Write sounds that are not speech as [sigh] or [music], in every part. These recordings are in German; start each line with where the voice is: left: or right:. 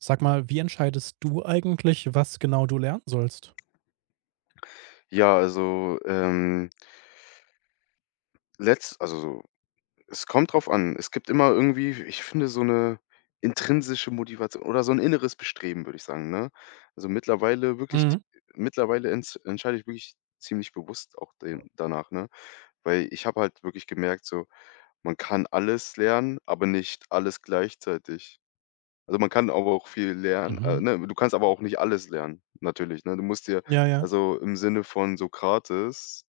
right: Sag mal, wie entscheidest du eigentlich, was genau du lernen sollst?
left: Ja, also, letzt also so es kommt drauf an. Es gibt immer irgendwie, ich finde, so eine intrinsische Motivation oder so ein inneres Bestreben, würde ich sagen, ne? Also, mittlerweile wirklich
right: Mhm.
left: mittlerweile ents entscheide ich wirklich ziemlich bewusst auch den danach, ne? Weil ich habe halt wirklich gemerkt, so, man kann alles lernen, aber nicht alles gleichzeitig. Also, man kann aber auch viel lernen,
right: Mhm.
left: ne? Du kannst aber auch nicht alles lernen, natürlich, ne? Du musst dir
right: Ja, ja.
left: also, im Sinne von Sokrates: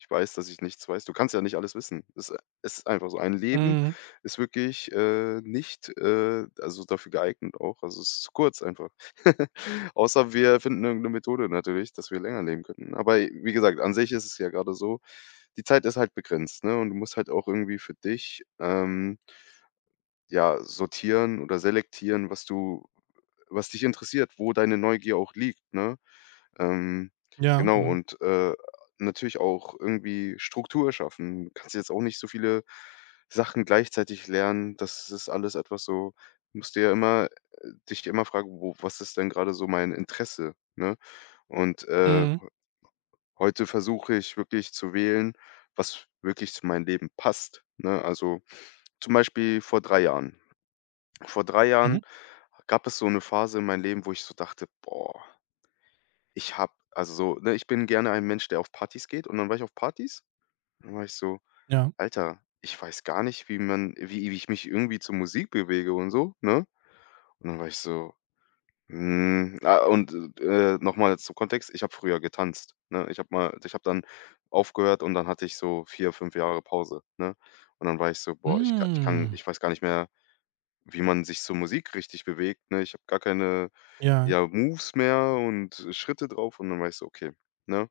left: „Ich weiß, dass ich nichts weiß.“ Du kannst ja nicht alles wissen. Es ist einfach so. Ein Leben
right: Mhm.
left: ist wirklich nicht also, dafür geeignet auch. Also, es ist zu kurz einfach. [laughs] Außer wir finden irgendeine Methode natürlich, dass wir länger leben könnten. Aber wie gesagt, an sich ist es ja gerade so, die Zeit ist halt begrenzt, ne? Und du musst halt auch irgendwie für dich, ja, sortieren oder selektieren, was dich interessiert, wo deine Neugier auch liegt, ne? Ähm,
right: Ja,
left: genau
right: genau.
left: und natürlich auch irgendwie Struktur schaffen. Du kannst jetzt auch nicht so viele Sachen gleichzeitig lernen. Das ist alles etwas so musst dir ja immer dich immer fragen: „Wo was ist denn gerade so mein Interesse?“, ne? Und, äh,
right: Mhm.
left: Heute versuche ich wirklich zu wählen, was wirklich zu meinem Leben passt, ne? Also, zum Beispiel vor 3 Jahren
right: Mhm.
left: gab es so eine Phase in meinem Leben, wo ich so dachte: „Boah, ich habe“ also so, ne, ich bin gerne ein Mensch, der auf Partys geht und dann war ich so:
right: Ja.
left: „Alter, ich weiß gar nicht, wie man wie wie ich mich irgendwie zur Musik bewege und so“, ne? Und dann war ich so: „Hm“ ah, und noch zum Kontext, ich habe früher getanzt, ne? Ich habe dann aufgehört und dann hatte ich so 4, 5 Jahre Pause, ne? Und dann war ich so: „Boah,
right: Hm.
left: ich weiß gar nicht mehr, wie man sich zur Musik richtig bewegt“, ne? Ich habe gar keine
right: Ja,
left: Ja, Moves mehr und Schritte drauf und dann weißt du, okay, ne?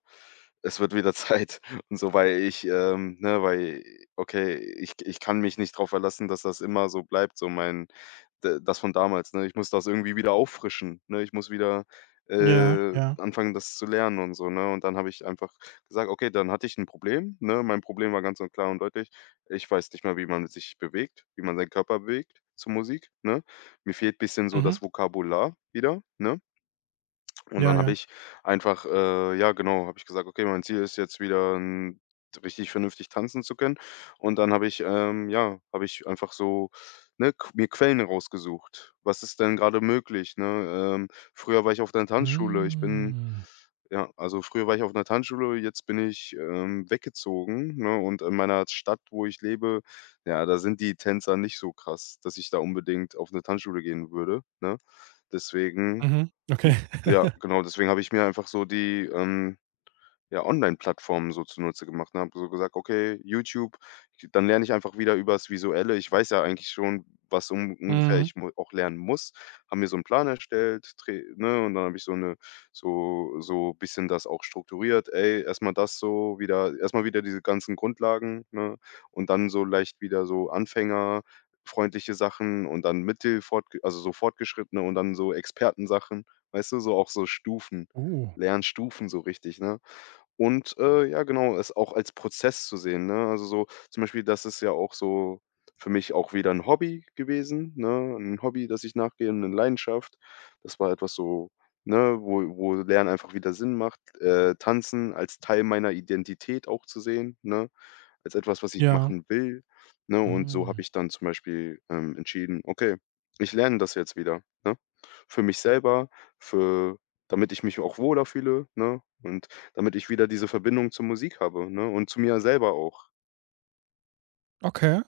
left: Es wird wieder Zeit [laughs] und so, weil ich, ne, weil okay, ich kann mich nicht darauf verlassen, dass das immer so bleibt, so mein d das von damals, ne? Ich muss das irgendwie wieder auffrischen, ne? Ich muss wieder,
right: ja,
left: äh,
right: ja.
left: anfangen, das zu lernen und so, ne? Und dann habe ich einfach gesagt: „Okay, dann hatte ich ein Problem“, ne? Mein Problem war ganz und klar und deutlich: Ich weiß nicht mehr, wie man sich bewegt, wie man seinen Körper bewegt zur Musik, ne? Mir fehlt ein bisschen so
right: Mhm.
left: das Vokabular wieder, ne? Und
right: Ja,
left: dann habe
right: ja.
left: ich einfach ja genau, habe ich gesagt: „Okay, mein Ziel ist jetzt wieder, hm, richtig vernünftig tanzen zu können.“ Und dann habe ich, ja, habe ich einfach so, ne, Q mir Quellen rausgesucht. Was ist denn gerade möglich, ne? Ähm, Früher war ich auf einer Tanzschule. Ich bin
right: Hm.
left: Ja, also früher war ich auf einer Tanzschule, jetzt bin ich, weggezogen, ne? Und in meiner Stadt, wo ich lebe, ja, da sind die Tänzer nicht so krass, dass ich da unbedingt auf eine Tanzschule gehen würde, ne? Deswegen
right: Mhm. Okay.
left: Ja,
right: [laughs]
left: genau, deswegen habe ich mir einfach so die, ja, Online-Plattformen so zunutze gemacht und habe so gesagt: „Okay, YouTube, dann lerne ich einfach wieder übers Visuelle. Ich weiß ja eigentlich schon, was un ungefähr
right: Mhm.
left: ich mu auch lernen muss.“ Haben mir so einen Plan erstellt, tre ne, und dann habe ich so eine so bisschen das auch strukturiert: „Ey, erstmal wieder diese ganzen Grundlagen, ne, und dann so leicht wieder so anfängerfreundliche Sachen und dann mittel fortge also so fortgeschrittene und dann so Expertensachen.“ Weißt du, so auch so Stufen,
right: Uh.
left: Lernstufen so richtig, ne? Und, ja genau, es auch als Prozess zu sehen, ne? Also, so zum Beispiel, das ist ja auch so für mich auch wieder ein Hobby gewesen, ne? Ein Hobby, das ich nachgehe, eine Leidenschaft. Das war etwas so, ne, wo Lernen einfach wieder Sinn macht, Tanzen als Teil meiner Identität auch zu sehen, ne? Als etwas, was ich
right: Ja.
left: machen will, ne? Und so habe
right: Mhm.
left: ich dann zum Beispiel, entschieden: „Okay, ich lerne das jetzt wieder“, ne? Für mich selber, für damit ich mich auch wohler fühle, ne? Und damit ich wieder diese Verbindung zur Musik habe, ne? Und zu mir selber auch.
right: Okay.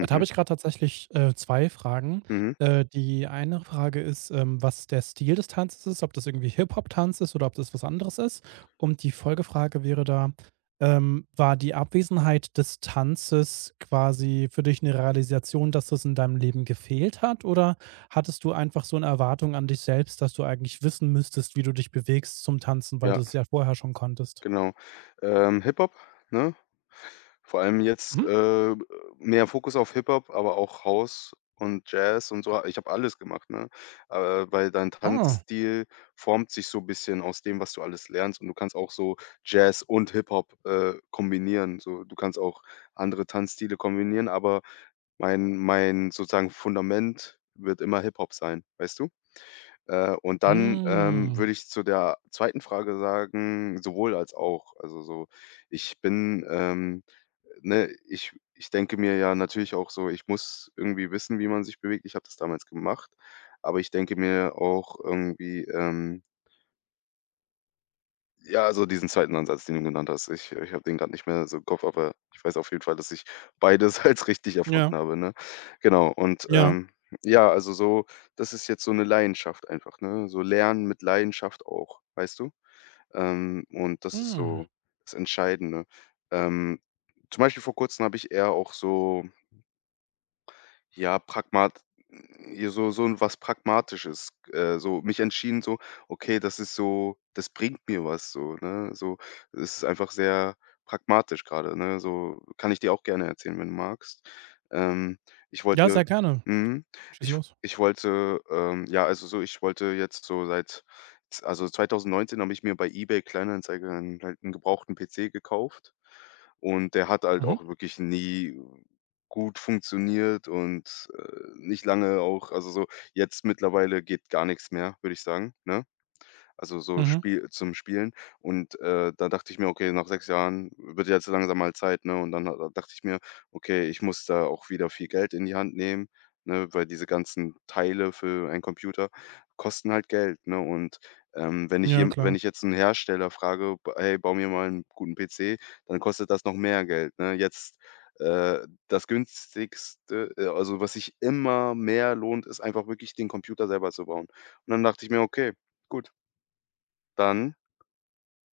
right: Da habe ich gerade tatsächlich, 2 Fragen.
left: mhm,
right: Die eine Frage ist, was der Stil des Tanzes ist, ob das irgendwie Hip-Hop-Tanz ist oder ob das was anderes ist. Und die Folgefrage wäre da, war die Abwesenheit des Tanzes quasi für dich eine Realisation, dass das in deinem Leben gefehlt hat? Oder hattest du einfach so eine Erwartung an dich selbst, dass du eigentlich wissen müsstest, wie du dich bewegst zum Tanzen, weil du
left: ja.
right: es ja vorher schon konntest?
left: Genau. Hip-Hop, ne? Vor allem jetzt,
right: Mhm.
left: mehr Fokus auf Hip-Hop, aber auch House und Jazz und so. Ich habe alles gemacht, ne? Weil dein
right: Ah.
left: Tanzstil formt sich so ein bisschen aus dem, was du alles lernst und du kannst auch so Jazz und Hip-Hop, kombinieren. So, du kannst auch andere Tanzstile kombinieren, aber mein sozusagen Fundament wird immer Hip-Hop sein, weißt du? Und dann
right: Hm.
left: würde ich zu der zweiten Frage sagen, sowohl als auch. Also, so, ich bin, ne, ich denke mir ja natürlich auch so, ich muss irgendwie wissen, wie man sich bewegt. Ich habe das damals gemacht, aber ich denke mir auch irgendwie, ja, also diesen zweiten Ansatz, den du genannt hast. Ich habe den gerade nicht mehr so im Kopf, aber ich weiß auf jeden Fall, dass ich beides [laughs] als richtig
right: Ja,
left: erfunden habe, ne? Genau und,
right: ja.
left: ja, also so das ist jetzt so eine Leidenschaft einfach, ne? So Lernen mit Leidenschaft auch, weißt du? Und das ist
right: Hm.
left: so das Entscheidende. Ähm, Zum Beispiel vor Kurzem habe ich eher auch so ja, pragmat ja, so 'n was Pragmatisches, so mich entschieden so: „Okay, das ist so das bringt mir was so“, ne? So, es ist einfach sehr pragmatisch grade, ne? So, kann ich dir auch gerne erzählen, wenn du magst. Ähm, Ich
right: Ja,
left: wollte
right: sehr gerne.
left: mhm,
right: Schieß
left: ich
right: los.
left: ich wollte, ja, also so ich wollte jetzt so seit z also 2019 habe ich mir bei eBay Kleinanzeigen halt 'n gebrauchten PC gekauft und der hat halt
right: Mhm,
left: auch wirklich nie gut funktioniert und, nicht lange auch also so jetzt mittlerweile geht gar nichts mehr, würde ich sagen, ne? Also so
right: mhm.
left: Spiel zum Spielen. Und, da dachte ich mir: „Okay, nach 6 Jahren wird jetzt langsam mal Zeit“, ne? Und dann ha dachte ich mir: „Okay, ich muss da auch wieder viel Geld in die Hand nehmen“, ne, weil diese ganzen Teile für einen Computer kosten halt Geld, ne? Und, wenn ich
right: Ja,
left: jem wenn
right: klar.
left: ich jetzt einen Hersteller frage: „B hey, bau mir mal einen guten PC“, dann kostet das noch mehr Geld, ne? Jetzt, äh, das Günstigste, also was sich immer mehr lohnt, ist einfach wirklich den Computer selber zu bauen. Und dann dachte ich mir: „Okay, gut.“ Dann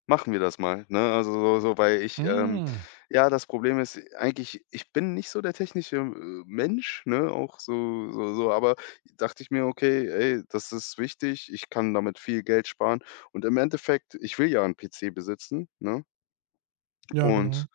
left: machen wir das mal, ne? Also, so, weil ich
right: Mhm.
left: ja, das Problem ist eigentlich, ich bin nicht so der technische, Mensch, ne, auch so, aber dachte ich mir: „Okay, ey, das ist wichtig, ich kann damit viel Geld sparen.“ Und im Endeffekt, ich will ja 'n PC besitzen, ne?
right: Ja, genau.
left: Und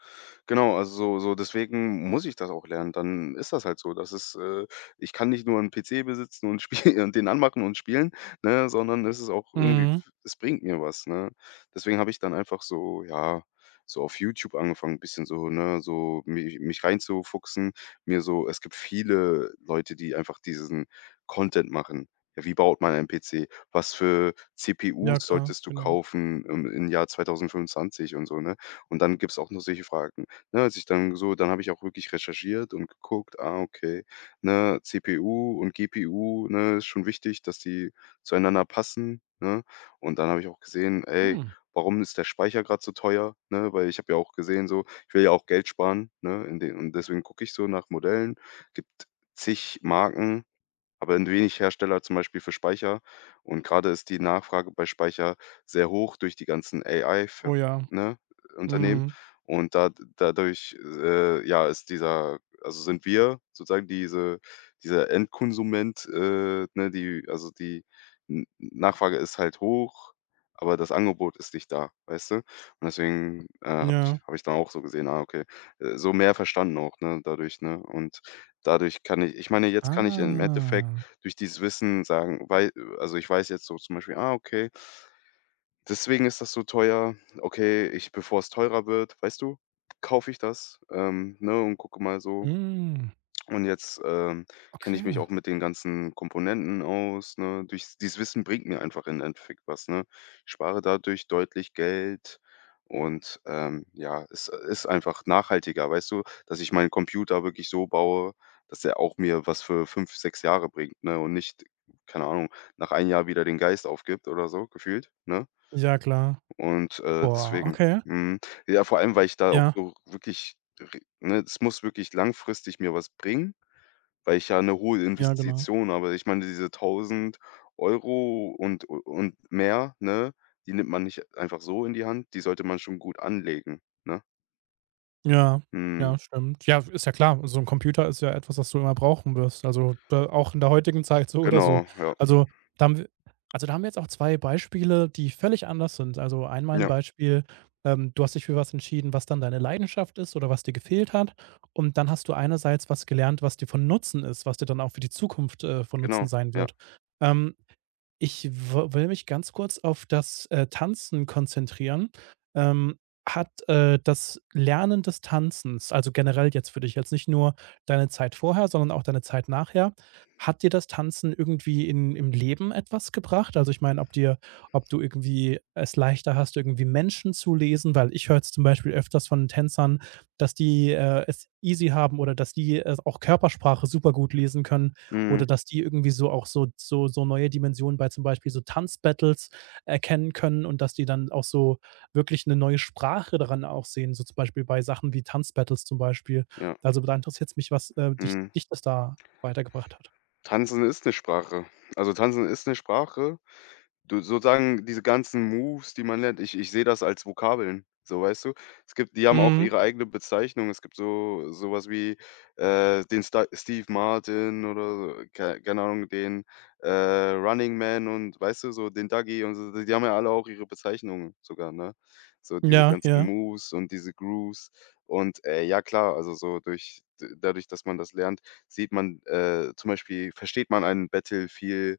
left: Genau, also so deswegen muss ich das auch lernen. Dann ist das halt so. Das ist ich kann nicht nur 'n PC besitzen und [laughs] spielen und den anmachen und spielen, ne, sondern es ist auch irgendwie
right: Mhm.
left: es bringt mir was, ne? Deswegen habe ich dann einfach so, ja, so auf YouTube angefangen, ein bisschen so, ne, so mich reinzufuchsen. Mir so es gibt viele Leute, die einfach diesen Content machen. Ja, wie baut man einen PC? Was für
right: Ja,
left: CPUs
right: klar,
left: solltest du
right: genau.
left: kaufen im Jahr 2025 und so, ne? Und dann gibt's auch noch solche Fragen. Ne, als ich dann so dann habe ich auch wirklich recherchiert und geguckt, ah, okay, ne, CPU und GPU, ne, ist schon wichtig, dass die zueinander passen, ne? Und dann habe ich auch gesehen, ey,
right: Mhm.
left: warum ist der Speicher gerade so teuer, ne? Weil ich habe ja auch gesehen so, ich will ja auch Geld sparen, ne, in den und deswegen gucke ich so nach Modellen. Gibt zig Marken, aber n wenig Hersteller zum Beispiel für Speicher und gerade ist die Nachfrage bei Speicher sehr hoch durch die ganzen AI Fi
right: Oh ja.
left: ne, Unternehmen
right: Mhm.
left: und da dadurch, ja, ist dieser also sind wir sozusagen diese dieser Endkonsument, ne, die also die N Nachfrage ist halt hoch, aber das Angebot ist nicht da, weißt du? Und deswegen, habe ich
right: Ja.
left: habe ich dann auch so gesehen, ah, okay, so mehr verstanden auch, ne, dadurch, ne? Und dadurch kann ich ich meine, jetzt kann ich im Endeffekt
right: Ah.
left: durch dieses Wissen sagen, weil also ich weiß jetzt so zum Beispiel: „Ah, okay, deswegen ist das so teuer. Okay, ich bevor es teurer wird, weißt du, kaufe ich das, ne, und gucke mal so“
right: Mhm.
left: und jetzt, kenne ich mich
right: Okay.
left: auch mit den ganzen Komponenten aus, ne? Durch dieses Wissen bringt mir einfach in Endeffekt was, ne? Ich spare dadurch deutlich Geld und, ja, es ist einfach nachhaltiger, weißt du, dass ich meinen Computer wirklich so baue, dass er auch mir was für 5 6 Jahre bringt, ne? Und nicht, keine Ahnung, nach 1 Jahr wieder den Geist aufgibt oder so gefühlt, ne?
right: Ja, klar.
left: Und,
right: Boah,
left: deswegen
right: okay.
left: mhm. Ja, vor allem, weil ich da auch
right: Ja,
left: so wirklich, r ne, es muss wirklich langfristig mir was bringen, weil ich ja eine hohe
right: ja, genau.
left: Investition habe. Ich meine, diese 1.000 Euro und mehr, ne, die nimmt man nicht einfach so in die Hand, die sollte man schon gut anlegen, ne?
right: Ja,
left: Mhm,
right: ja, stimmt. Ja, ist ja klar. So 'n Computer ist ja etwas, was du immer brauchen wirst. Also, da auch in der heutigen Zeit so oder so.
left: genau, ja.
right: Also, da haben wir jetzt auch 2 Beispiele, die völlig anders sind. Also, einmal 'n
left: Ja,
right: Beispiel, du hast dich für was entschieden, was dann deine Leidenschaft ist oder was dir gefehlt hat. Und dann hast du einerseits was gelernt, was dir von Nutzen ist, was dir dann auch für die Zukunft, von Nutzen
left: genau,
right: sein
left: ja.
right: wird. Ähm ich wo will mich ganz kurz auf das, Tanzen konzentrieren. Ähm, hat, das Lernen des Tanzens, also generell jetzt für dich, jetzt nicht nur deine Zeit vorher, sondern auch deine Zeit nachher, hat dir das Tanzen irgendwie in im Leben etwas gebracht? Also, ich meine, ob dir ob du irgendwie es leichter hast, irgendwie Menschen zu lesen, weil ich höre jetzt zum Beispiel öfters von Tänzern, dass die, es easy haben oder dass die, auch Körpersprache super gut lesen können. Oder
left: Mhm,
right: dass die irgendwie so auch so neue Dimensionen bei zum Beispiel so Tanzbattles erkennen können und dass die dann auch so wirklich eine neue Sprache daran auch sehen, so zum Beispiel bei Sachen wie Tanzbattles zum Beispiel.
left: ja,
right: Also, da interessiert's mich, was, dich
left: mhm.
right: dich das da weitergebracht hat.
left: Tanzen ist eine Sprache. Also, Tanzen ist eine Sprache. Du sozusagen diese ganzen Moves, die man lernt, ich sehe das als Vokabeln, so, weißt du? Es gibt, die haben auch
right: Mhm.
left: ihre eigene Bezeichnung. Es gibt so sowas wie, den Sta Steve Martin oder keine Ahnung, den, Running Man und weißt du, so den Dougie und so. Die haben ja alle auch ihre Bezeichnungen sogar, ne? So diese
right: Ja,
left: ganzen
right: ja.
left: Moves und diese Grooves und, ja klar, also so durch d dadurch, dass man das lernt, sieht man, zum Beispiel versteht man einen Battle viel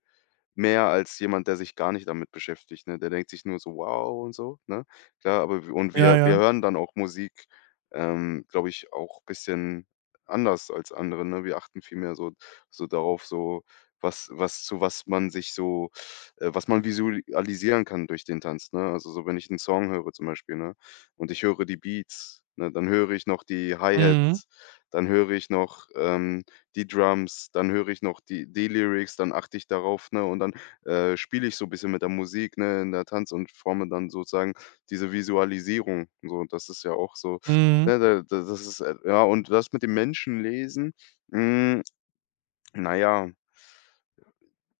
left: mehr als jemand, der sich gar nicht damit beschäftigt, ne? Der denkt sich nur so: „Wow“ und so, ne? Klar, aber w und
right: Ja,
left: wir
right: ja.
left: hören dann auch Musik, glaube ich, auch bisschen anders als andere, ne? Wir achten viel mehr so so darauf, so was man sich so was man visualisieren kann durch den Tanz, ne? Also, so wenn ich 'n Song höre zum Beispiel, ne, und ich höre die Beats, ne, dann höre ich noch die
right: Mhm.
left: Hi-Hats, dann höre ich noch, die Drums, dann höre ich noch die Lyrics, dann achte ich darauf, ne, und dann, spiele ich so ein bisschen mit der Musik, ne, in der Tanz und forme dann sozusagen diese Visualisierung. So, das ist ja auch so,
right: Mhm.
left: ne, da das ist, ja, und das mit dem Menschen lesen, na ja,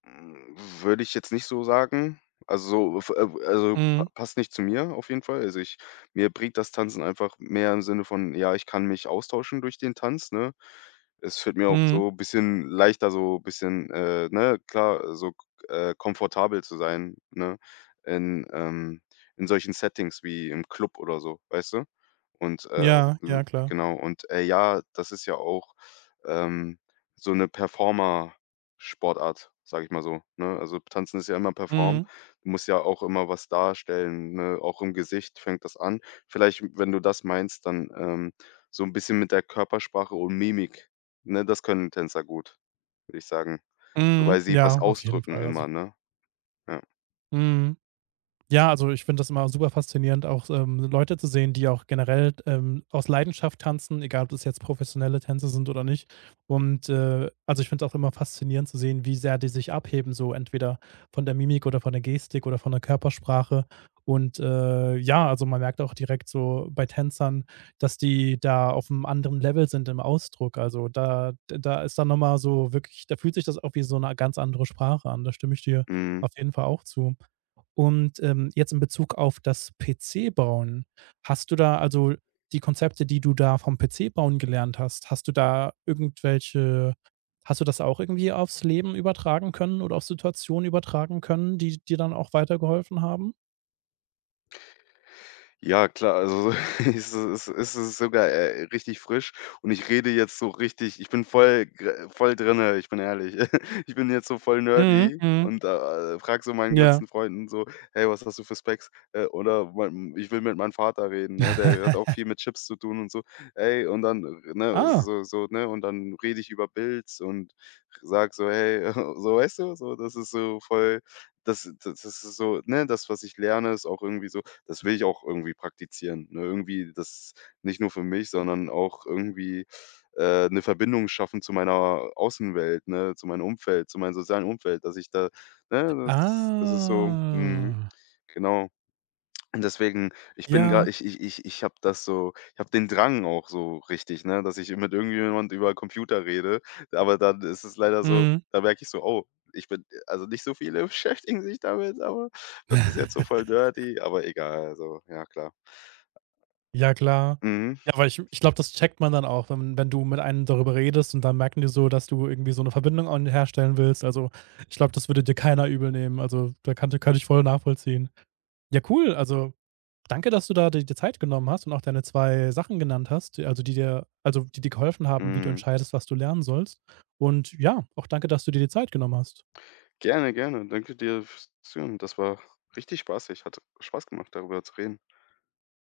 left: hm, würde ich jetzt nicht so sagen. Also, f also, pa
right: Mhm.
left: passt nicht zu mir auf jeden Fall. Also, ich mir bringt das Tanzen einfach mehr im Sinne von, ja, ich kann mich austauschen durch den Tanz, ne? Es fällt mir auch
right: Mhm.
left: so ein bisschen leichter, so ein bisschen, ne, klar, so, komfortabel zu sein, ne, in, ähm in solchen Settings wie im Club oder so, weißt du? Und,
right: Ja,
left: l
right: ja, klar.
left: genau, und, ja, das ist ja auch, ähm, so eine Performer Sportart, sage ich mal so, ne? Also, Tanzen ist ja immer performen.
right: Mhm.
left: Du musst ja auch immer was darstellen, ne? Auch im Gesicht fängt das an. Vielleicht, wenn du das meinst, dann, so 'n bisschen mit der Körpersprache und Mimik, ne? Das können Tänzer gut, würde ich sagen. Wobei
right: Mhm.
left: sie was
right: Ja, auf jeden
left: ausdrücken
right: Fall, also
left: immer, ne? Ja.
right: mhm. Ja, also ich finde das immer super faszinierend, auch, Leute zu sehen, die auch generell, aus Leidenschaft tanzen, egal ob das jetzt professionelle Tänze sind oder nicht. Und, also ich finde es auch immer faszinierend zu sehen, wie sehr die sich abheben, so entweder von der Mimik oder von der Gestik oder von der Körpersprache. Und, ja, also man merkt auch direkt so bei Tänzern, dass die da auf einem anderen Level sind im Ausdruck. Also da ist dann noch mal so wirklich da fühlt sich das auch wie so eine ganz andere Sprache an. Da stimme ich dir
left: Mhm.
right: auf jeden Fall auch zu. Und, jetzt in Bezug auf das PC-Bauen, hast du da also die Konzepte, die du da vom PC-Bauen gelernt hast, hast du da irgendwelche hast du das auch irgendwie aufs Leben übertragen können oder auf Situationen übertragen können, die dir dann auch weitergeholfen haben?
left: Ja, klar, also [laughs] es ist sogar, richtig frisch und ich rede jetzt so richtig, ich bin voll gr voll drinne, ich bin ehrlich. [laughs] Ich bin jetzt so voll
right: Mhm,
left: nerdy
right: mhm,
left: und, frage so meinen
right: ja.
left: ganzen Freunden so: „Hey, was hast du für Specs?“ Oder mein ich will mit meinem Vater reden, ne? Der hat auch viel mit Chips zu tun und so. Ey, und dann, ne,
right: Ah.
left: so so, ne, und dann rede ich über Builds und sag so: „Hey“ [laughs] so, weißt du? So, das ist so voll, das ist so, ne, das, was ich lerne, ist auch irgendwie so, das will ich auch irgendwie praktizieren, ne? Irgendwie das nicht nur für mich, sondern auch irgendwie, 'ne Verbindung schaffen zu meiner Außenwelt, ne, zu meinem Umfeld, zu meinem sozialen Umfeld, dass ich da ne, das ist so mhm,
right: Ah.
left: genau. Und deswegen, ich bin gerade,
right: Ja.
left: ich habe das so, ich habe den Drang auch so richtig, ne, dass ich mit irgendjemand über Computer rede, aber dann ist es leider so,
right: Mhm.
left: da merke ich so: „Oh, ich bin, also nicht so viele [laughs] beschäftigen sich damit, aber das ist jetzt so voll dirty“, aber egal, also, ja klar.
right: Ja klar.
left: Mhm,
right: Ja, weil ich ich glaube, das checkt man dann auch, wenn wenn du mit einem darüber redest und dann merken die so, dass du irgendwie so eine Verbindung an herstellen willst. Also, ich glaube, das würde dir keiner übel nehmen. Also, da kannte kann ich voll nachvollziehen. Ja, cool. Also, danke, dass du da dir die Zeit genommen hast und auch deine 2 Sachen genannt hast, die- also, die dir geholfen haben, wie du
left: mhm.
right: entscheidest, was du lernen sollst. Und ja, auch danke, dass du dir die Zeit genommen hast.
left: Gerne, gerne. Danke dir fürs Zuhören. Das war richtig spaßig. Hat Spaß gemacht, darüber zu reden.